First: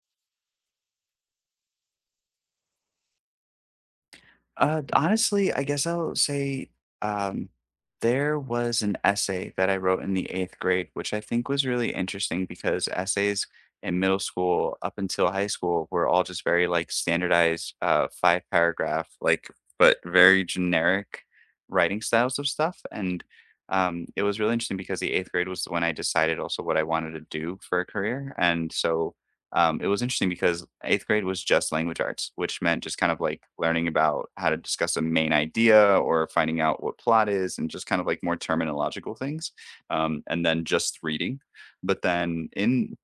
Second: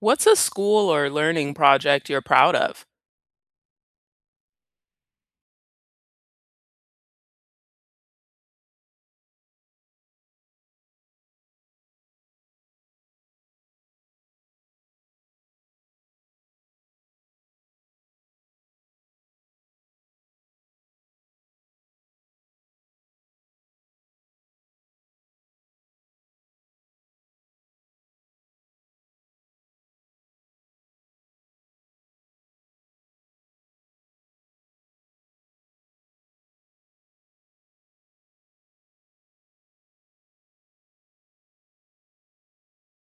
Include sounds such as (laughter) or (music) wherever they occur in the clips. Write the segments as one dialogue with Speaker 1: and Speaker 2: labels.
Speaker 1: What's a school or learning project you're proud of?
Speaker 2: Honestly, I guess I'll say um, there was an essay that I wrote in the eighth grade, which I think was really interesting because essays in middle school up until high school were all just very like standardized, five paragraph, like, but very generic writing styles of stuff. And it was really interesting because the eighth grade was when I decided also what I wanted to do for a career. And so it was interesting because eighth grade was just language arts, which meant just kind of like learning about how to discuss a main idea or finding out what plot is and just kind of like more terminological things, and then just reading. But then in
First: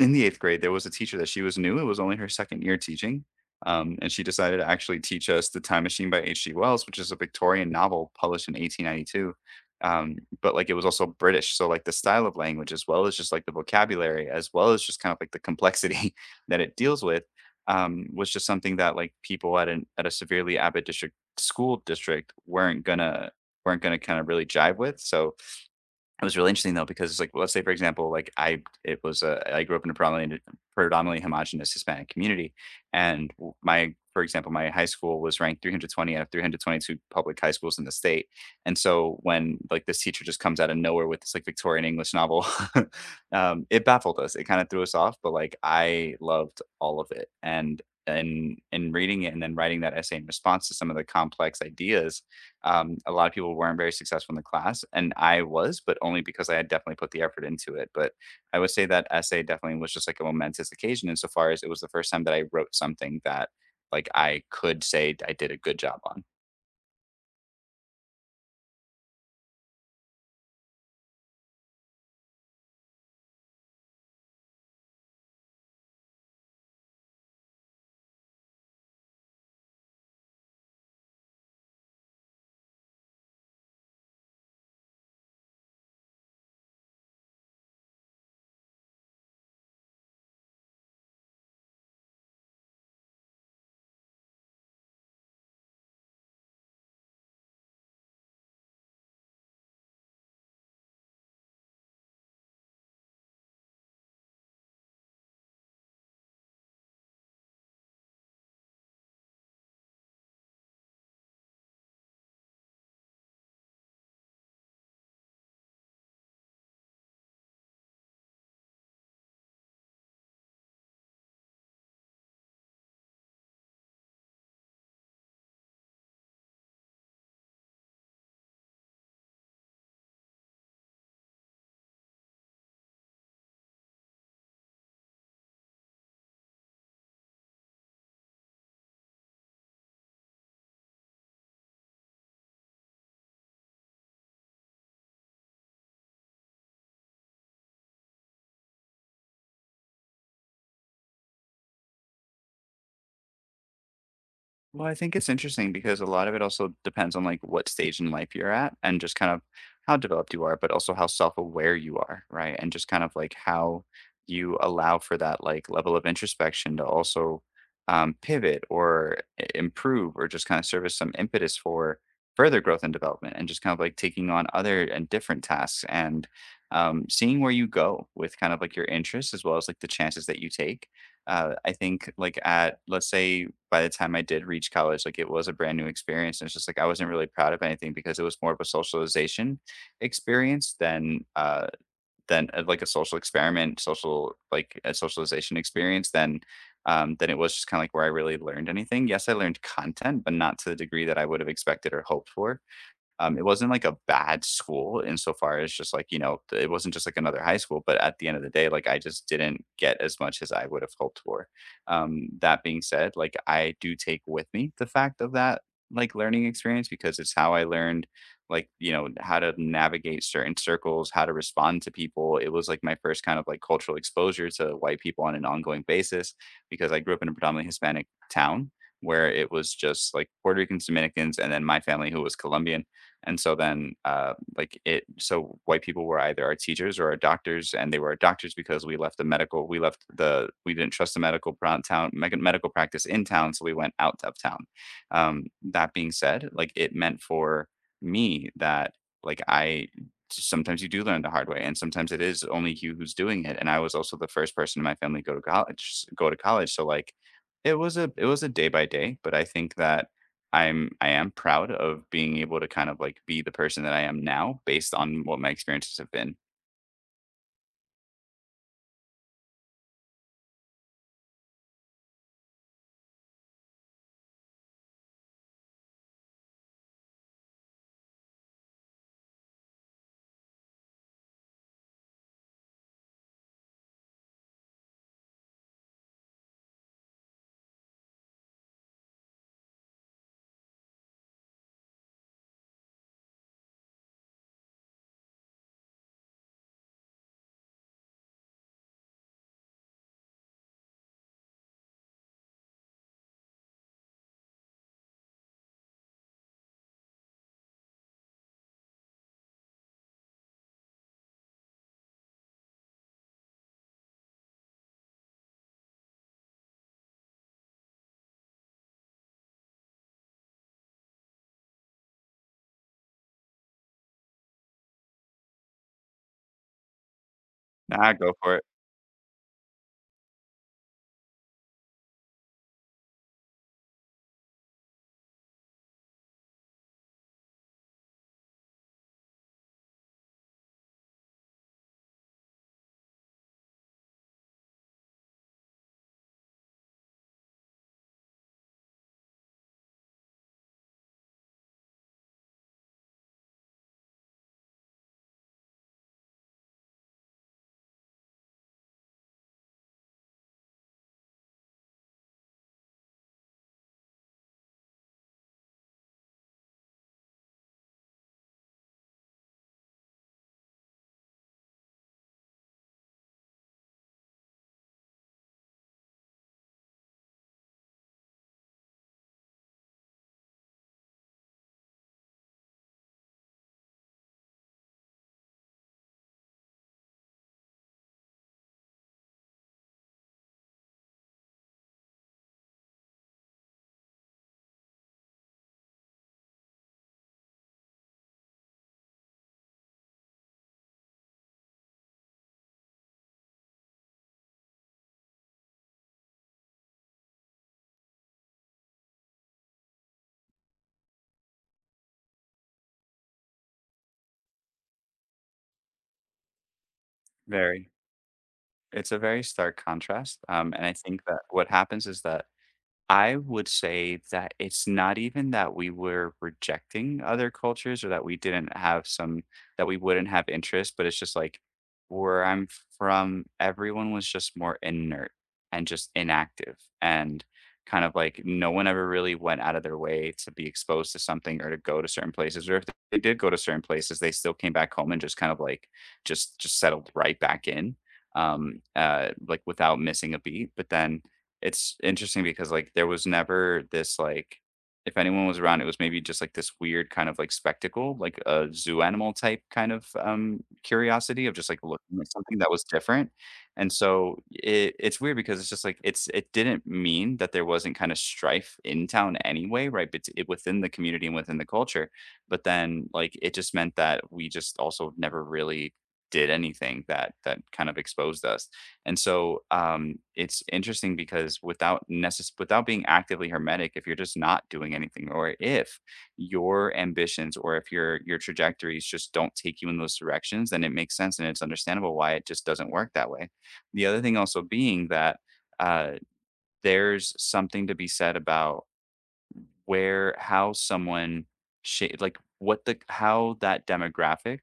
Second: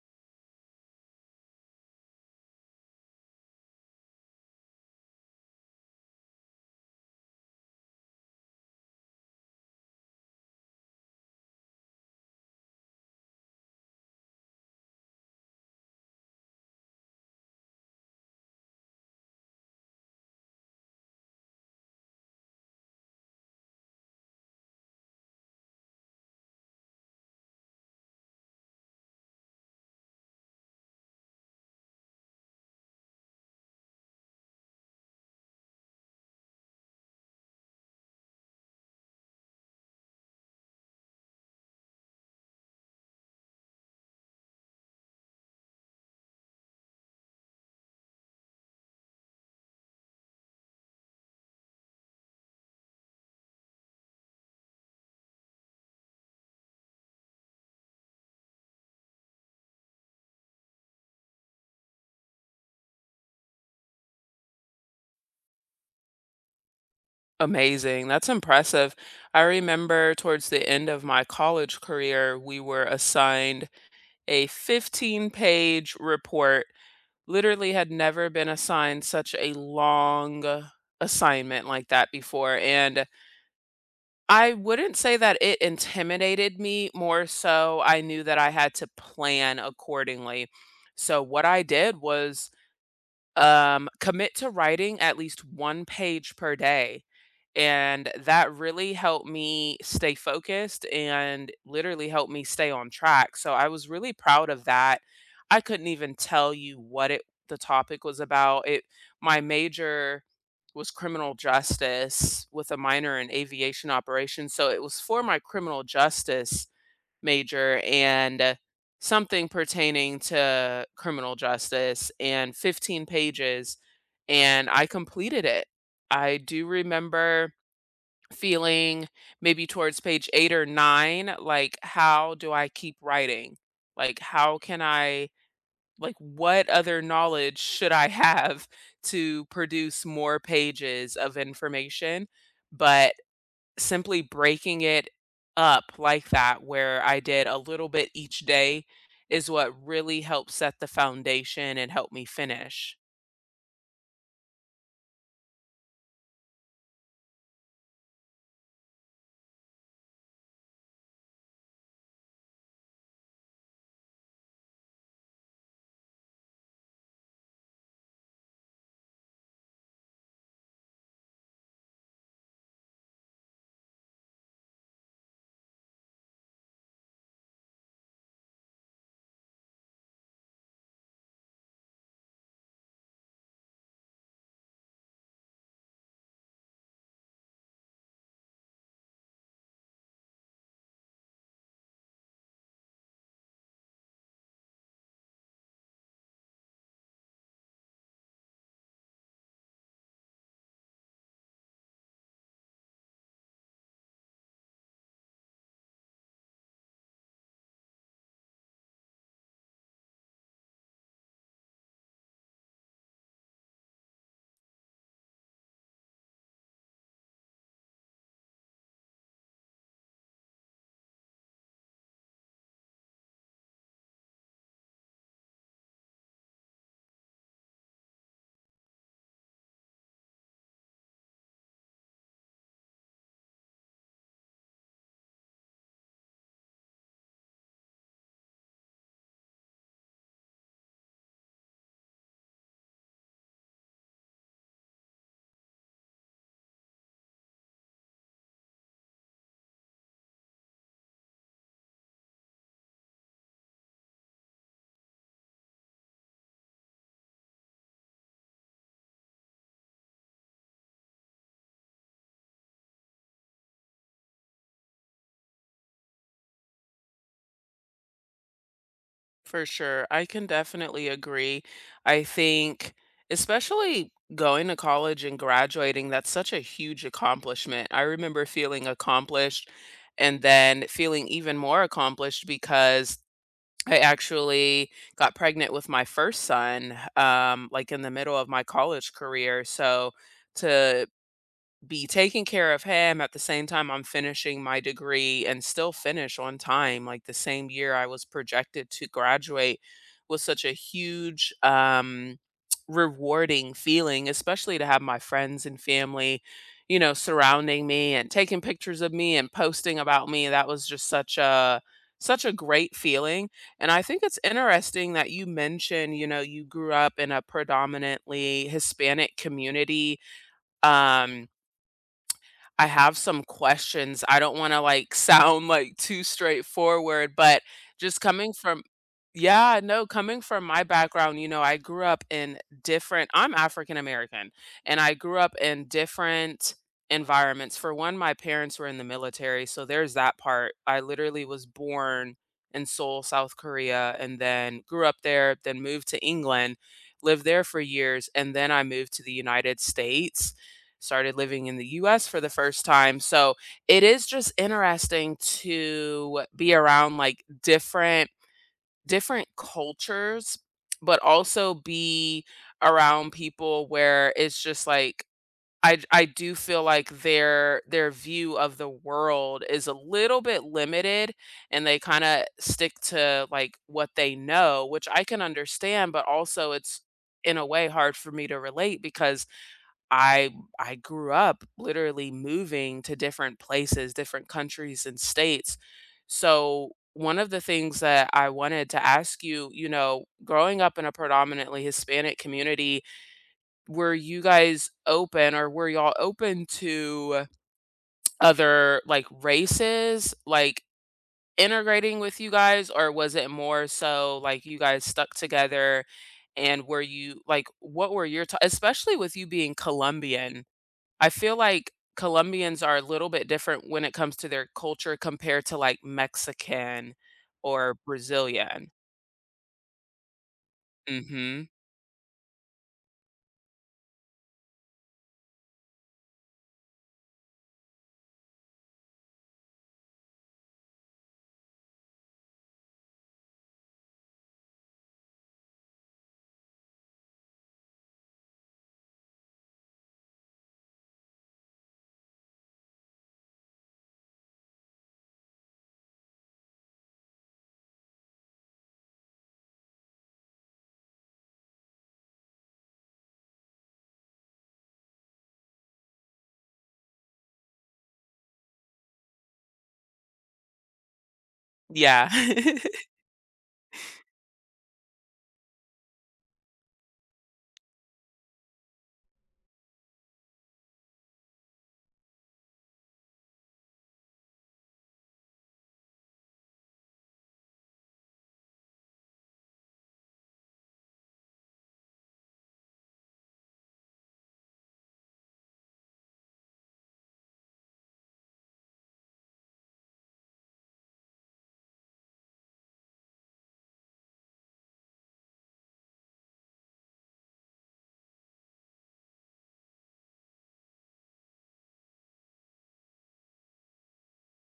Speaker 2: in the 8th grade, there was a teacher that she was new, it was only her 2nd year teaching, and she decided to actually teach us The Time Machine by H.G. Wells, which is a Victorian novel published in 1892, um, but, like, it was also British, so, like, the style of language as well as just, like, the vocabulary, as well as just kind of, like, the complexity (laughs) that it deals with, was just something that, like, people at a severely avid district school district weren't gonna kinda really jive with, so it was really interesting though because, like, well, let's say for example, like, I grew up in a predominantly predominantly homogenous Hispanic community. And, my for example, my high school was ranked 320 out of 322 public high schools in the state. And so when, like, this teacher just comes out of nowhere with this, like, Victorian English novel, (laughs) it baffled us, it kind of threw us off, but, like, I loved all of it. And reading it and then writing that essay in response to some of the complex ideas, a lot of people weren't very successful in the class, and I was, but only because I had definitely put the effort into it. But I would say that essay definitely was just like a momentous occasion insofar as it was the first time that I wrote something that, like, I could say I did a good job on.
Speaker 1: Amazing. That's impressive. I remember towards the end of my college career, we were assigned a 15-page report. Literally had never been assigned such a long assignment like that before. And I wouldn't say that it intimidated me, more so, I knew that I had to plan accordingly. So, what I did was commit to writing at least 1 page per day, and that really helped me stay focused and literally helped me stay on track, so I was really proud of that. I couldn't even tell you what it, the topic was about. It, my major was criminal justice with a minor in aviation operations, so it was for my criminal justice major and something pertaining to criminal justice and 15 pages, and I completed it. I do remember feeling maybe towards page 8 or 9, like, how do I keep writing? Like, how can I, like, what other knowledge should I (laughs) have to produce more pages of information? But simply breaking it up like that, where I did a little bit each day, is what really helped set the foundation and help me finish.
Speaker 2: Well, I think it's interesting because a lot of it also depends on like what stage in life you're at and just kind of how developed you are, but also how self-aware you are, right? And just kind of like how you allow for that like level of introspection to also pivot or improve or just kind of serve as some impetus for further growth and development and just kind of like taking on other and different tasks and seeing where you go with kind of like your interests as well as like the chances that you take. I think like at, let's say, by the time I did reach college, like it was a brand new experience. And it's just like I wasn't really proud of anything because it was more of a socialization experience than like a social experiment, social like a socialization experience than it was just kind of like where I really learned anything. Yes, I learned content, but not to the degree that I would have expected or hoped for. It wasn't like a bad school insofar as just like, you know, it wasn't just like another high school, but at the end of the day, like I just didn't get as much as I would have hoped for. That being said, like I do take with me the fact of that like learning experience because it's how I learned, like, you know, how to navigate certain circles, how to respond to people. It was like my first kind of like cultural exposure to white people on an ongoing basis because I grew up in a predominantly Hispanic town where it was just like Puerto Ricans, Dominicans, and then my family who was Colombian. And so then, like it, so white people were either our teachers or our doctors, and they were our doctors because we left the medical, we left the, we didn't trust the medical town, medical practice in town, so we went out of town. That being said, like it meant for me that, like I, sometimes you do learn the hard way, and sometimes it is only you who's doing it. And I was also the first person in my family to go to college. So, like, it was a day by day, but I think that I am proud of being able to kind of, like, be the person that I am now based on what my experiences have been.
Speaker 1: For sure. I can definitely agree. I think, especially going to college and graduating, that's such a huge accomplishment. I remember feeling accomplished and then feeling even more accomplished because I actually got pregnant with my first son, like in the middle of my college career. So to be taking care of him at the same time I'm finishing my degree and still finish on time. Like the same year I was projected to graduate was such a huge, rewarding feeling, especially to have my friends and family, you know, surrounding me and taking pictures of me and posting about me. That was just such a such a great feeling. And I think it's interesting that you mentioned, you know, you grew up in a predominantly Hispanic community. Um, I have some questions. I don't wanna, like, (laughs) sound, like, too straightforward, but
Speaker 2: Nah,
Speaker 1: just
Speaker 2: go
Speaker 1: coming
Speaker 2: for it.
Speaker 1: from yeah, no, coming from my background, you know, I grew up in different, I'm African American, and I grew up in different environments. For one, my parents were in the military, so there's that part. I literally was born in Seoul, South Korea, and then grew up there, then moved to England, lived there for years, and then I moved to the United States, started living in the US for the first time. So, it is just interesting to be around like different different cultures, but also be around people where it's just like I do feel like their view of the world is a little bit limited and they kind of stick to like what they know, which I can understand, but also it's in a way hard for me to relate because I I grew up literally moving to different places, different countries and states. So one of the things that I wanted to ask you, you know, growing up in a predominantly Hispanic community, were you guys open or were y'all open to other like races, like integrating with you guys, or was it more so like you guys stuck together? And were you like, what were your especially with you being Colombian, I feel like Colombians are a little bit different when it comes to their culture compared to like Mexican
Speaker 2: Very.
Speaker 1: or Brazilian.
Speaker 2: It's a very stark contrast, and I think that what
Speaker 1: Mhm.
Speaker 2: happens is that I would say that it's not even that we were rejecting other cultures or that we didn't have some that we wouldn't have interest, but it's just like where I'm from, everyone was just more inert and just inactive and kind of like no one ever really went out of their way to be exposed to something or to go to certain places. Or if they did go to certain places, they still came back home and just kind of like just settled right back in, like without missing a beat. But then it's interesting because, like, there was never this, like, if anyone was around, it was maybe just, like, this weird kind of, like, spectacle, like a zoo animal type kind of, curiosity of just, like, looking
Speaker 1: Yeah.
Speaker 2: at something that was
Speaker 1: (laughs)
Speaker 2: different, and so it, it's weird because it's just, like, it's it didn't mean that there wasn't kinda strife in town anyway, right? But it within the community and within the culture, but then, like, it just meant that we just also never really did anything that that kind of exposed us. And so, it's interesting because without being actively hermetic, if you're just not doing anything, or if your ambitions, or if your trajectories just don't take you in those directions, then it makes sense and it's understandable why it just doesn't work that way. The other thing also being that, uh, there's something to be said about where how someone sha like, what the how that demographic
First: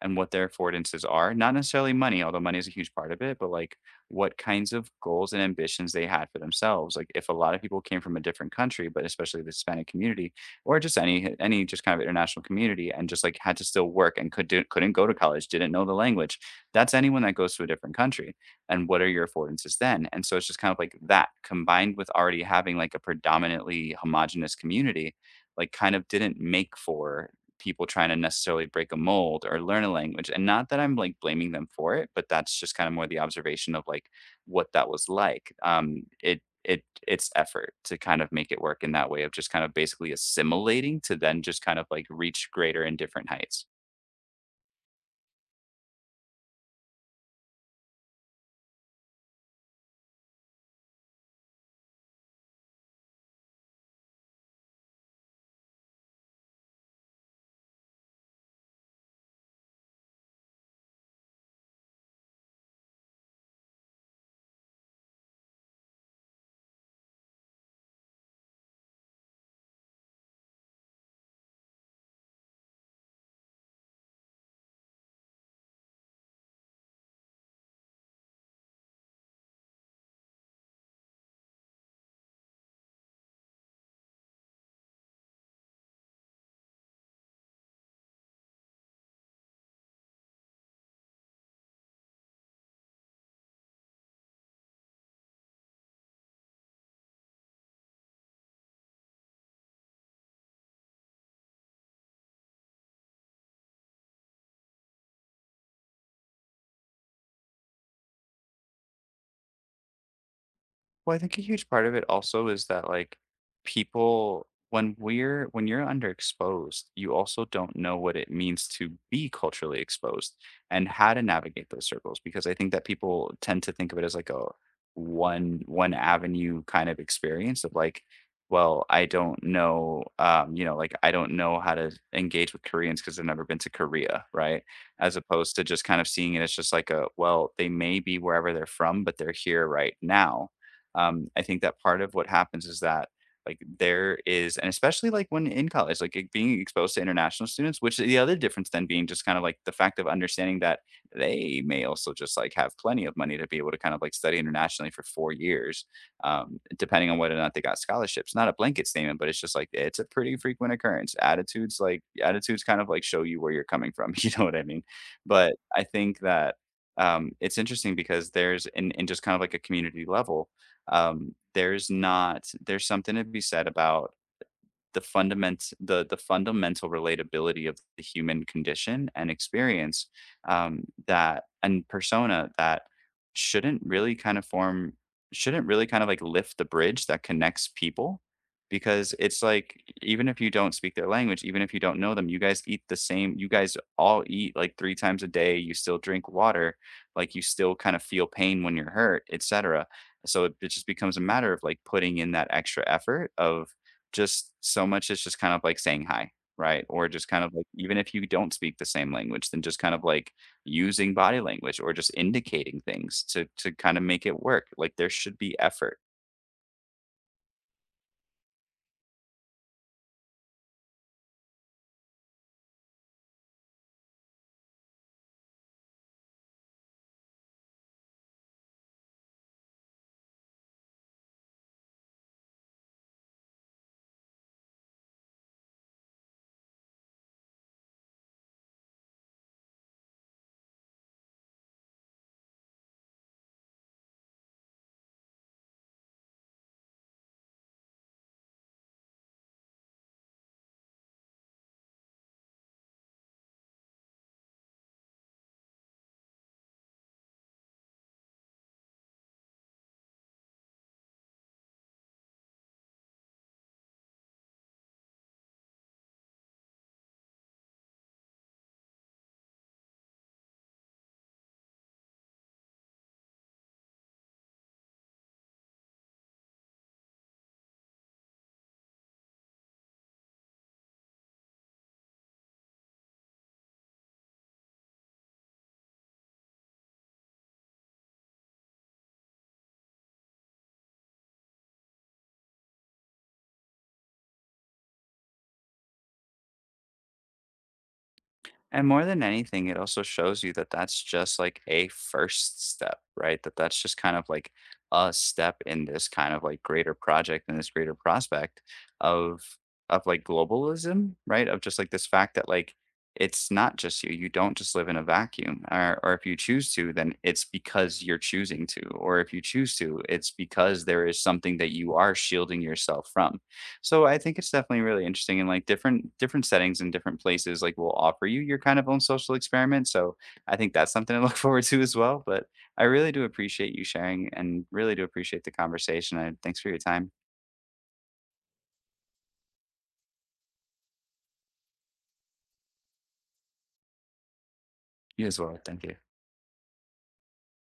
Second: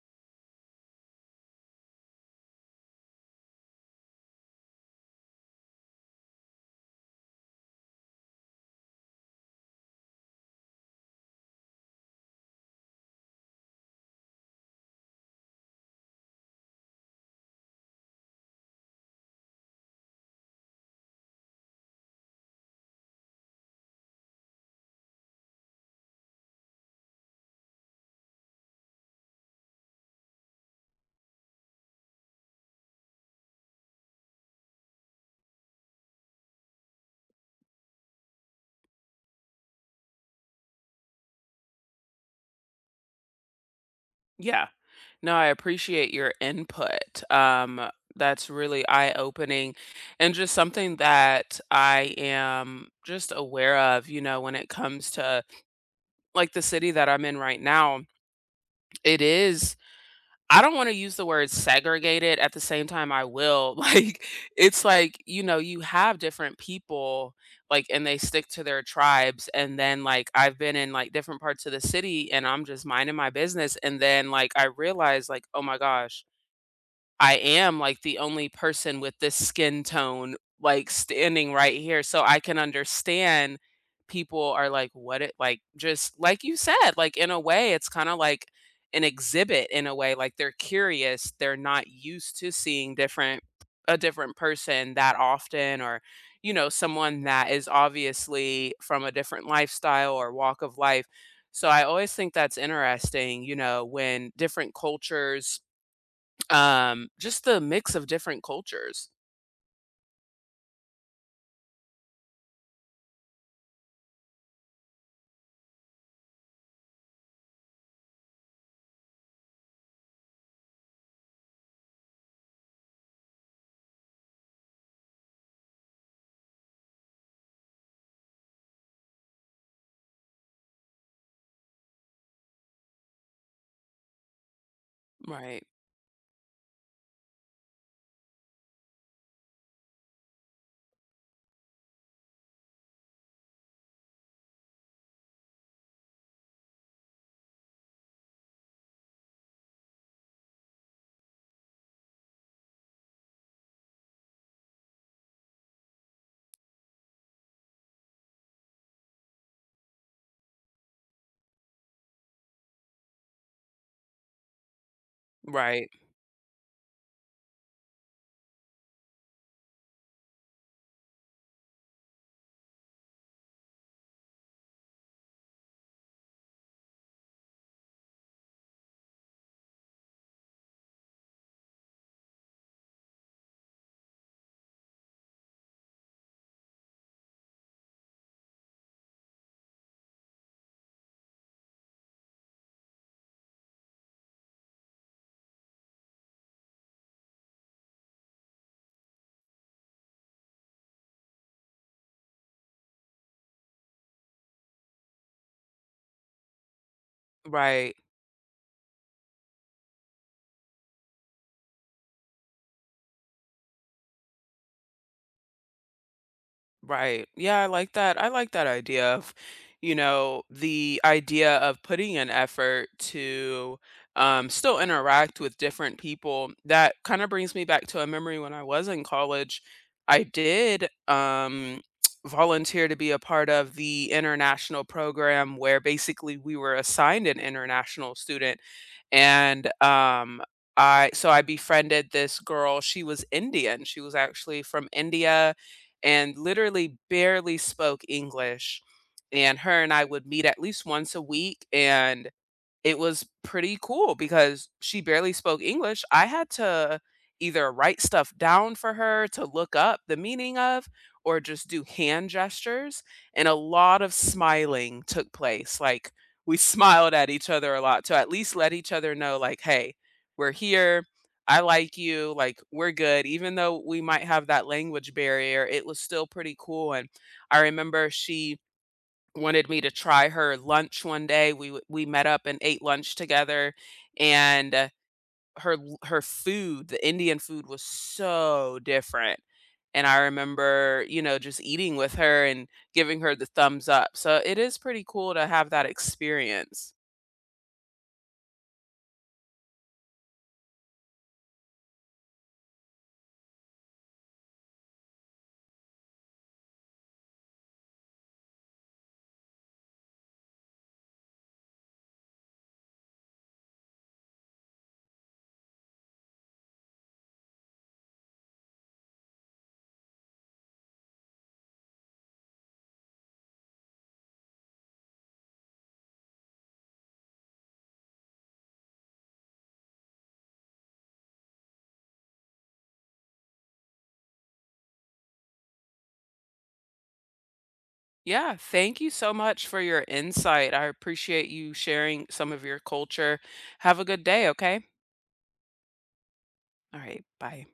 Speaker 2: and what their affordances are, not necessarily money, although money is a huge part of it, but, like, what kinds of goals and ambitions they had for themselves. Like, if a lot of people came from a different country, but especially the Hispanic community, or just any just kind of international community, and just, like, had to still work and could do couldn't go to college, didn't know the language, that's anyone that goes to a different country. And what are your affordances then? And so it's just kind of like that combined with already having like a predominantly homogenous community, like kind of didn't make for people trying to necessarily break a mold or learn a language. And not that I'm like blaming them for it, but that's just kind of more the observation of like what that was like. It's effort to kind of make it work in that way of just kind of basically assimilating to then just kind of like reach greater and different heights.
Speaker 1: Yeah. No, I appreciate your input. That's really eye-opening and just something that I am just aware of, you know, when it comes to like the city that I'm in right now. It is, I don't wanna use the word segregated, at the same time I will, (laughs) like, it's like, you know, you have different people, like, and they stick to their tribes, and then, like, I've been in, like, different parts of the city, and I'm just minding my business, and then, like, I realize, like, "Oh my gosh." I am, like, the only person with this skin tone, like, standing right here, so I can understand people are like, "What it," like, just like you said, like, in a way, it's kinda like an exhibit in a way, like, they're curious, they're not used to seeing different a different person that often or, you know, someone that is obviously from a different lifestyle or walk of life, so I always think that's interesting, you know, when different cultures, just the mix of different cultures.
Speaker 2: Well, I think a huge part of it also is that, like, people when we're when you're underexposed, you also don't know what it means to be culturally exposed and how to navigate those circles, because I think that people tend to think of it as like a one avenue kind of experience of like, well, I don't know, you know, like, I don't know how to engage with Koreans because I've never been to Korea, right? As opposed to
Speaker 1: Right.
Speaker 2: just kind of seeing it as just like a, well, they may be wherever they're from but they're here right now. I think that part of what happens is that like there is, and especially like when in college, like being exposed to international students, which the other difference then being just kind of like the fact of understanding that they may also just like have plenty of money to be able to kind of like study internationally for 4 years, depending on whether or not they got scholarships. Not a blanket statement, but it's just like it's a pretty frequent occurrence. Attitudes, like attitudes kind of like show you where you're coming from. (laughs) You know what I mean? But I
Speaker 1: Right.
Speaker 2: think that it's interesting because there's in just kind of like a community level, there's not there's something to be said about the fundamental relatability of the human condition and experience, um, that and persona that shouldn't really kind of form shouldn't really kind of like lift the bridge that connects people, because it's like even if you don't speak their language, even if you don't know them, you guys eat the same, you guys all eat like three times a day, you still drink water, like you still kind of feel pain when you're hurt, etc. So it just becomes a matter of like putting in that extra effort of just so much is just kind of like saying hi, right? Or just kind of like,
Speaker 1: Right.
Speaker 2: even if you don't speak the same language, then just kind of like using body language or just indicating things to kind of make it work. Like there should be effort.
Speaker 1: Right. Yeah, I like that. I like that idea of, you know, the idea of putting an effort to still interact with different people. That kind of brings me back to a memory when I was in college. I did, (tsk) volunteer to be a part of the international program where basically we were assigned an international student. And so I befriended this girl. She was Indian. She was actually from India and literally barely spoke English, and her and I would meet at least once a week, and it was pretty cool because she barely spoke English. I had to either write stuff down for her to look up the meaning of or just do hand gestures, and a lot of smiling took place. Like, we (laughs) smiled at each other a lot to at least let each other know, like, hey, we're here. I like you. Like, we're good. Even though we might have that language barrier, it was still pretty cool. And I remember she wanted me to try her lunch one day. We met up and ate lunch together, and, her food, the Indian food was so different, and I remember, you know, just eating with her and giving her the thumbs up, so it is pretty cool to have that experience.
Speaker 2: And more than anything, it also shows you that that's just like a first step, right? That that's just kind of like a step in this kind of like greater project and this greater prospect of like globalism, right? Of just like this fact that, like, it's not just you. You don't just live in a vacuum. Or if you choose to, then it's because you're choosing to. Or if you choose to, it's because there is something that you are shielding yourself from. So I think it's definitely really interesting and like different settings and different places like will offer you your kind of own social experiment. So I think that's something to look (laughs) forward to as well. But I really do appreciate you sharing and really do appreciate the conversation. And thanks for your time.
Speaker 1: Yeah, thank you so much for your insight. I appreciate you sharing some of your culture. Have a good day, okay?
Speaker 2: You as well. Thank you.
Speaker 1: Alright, bye.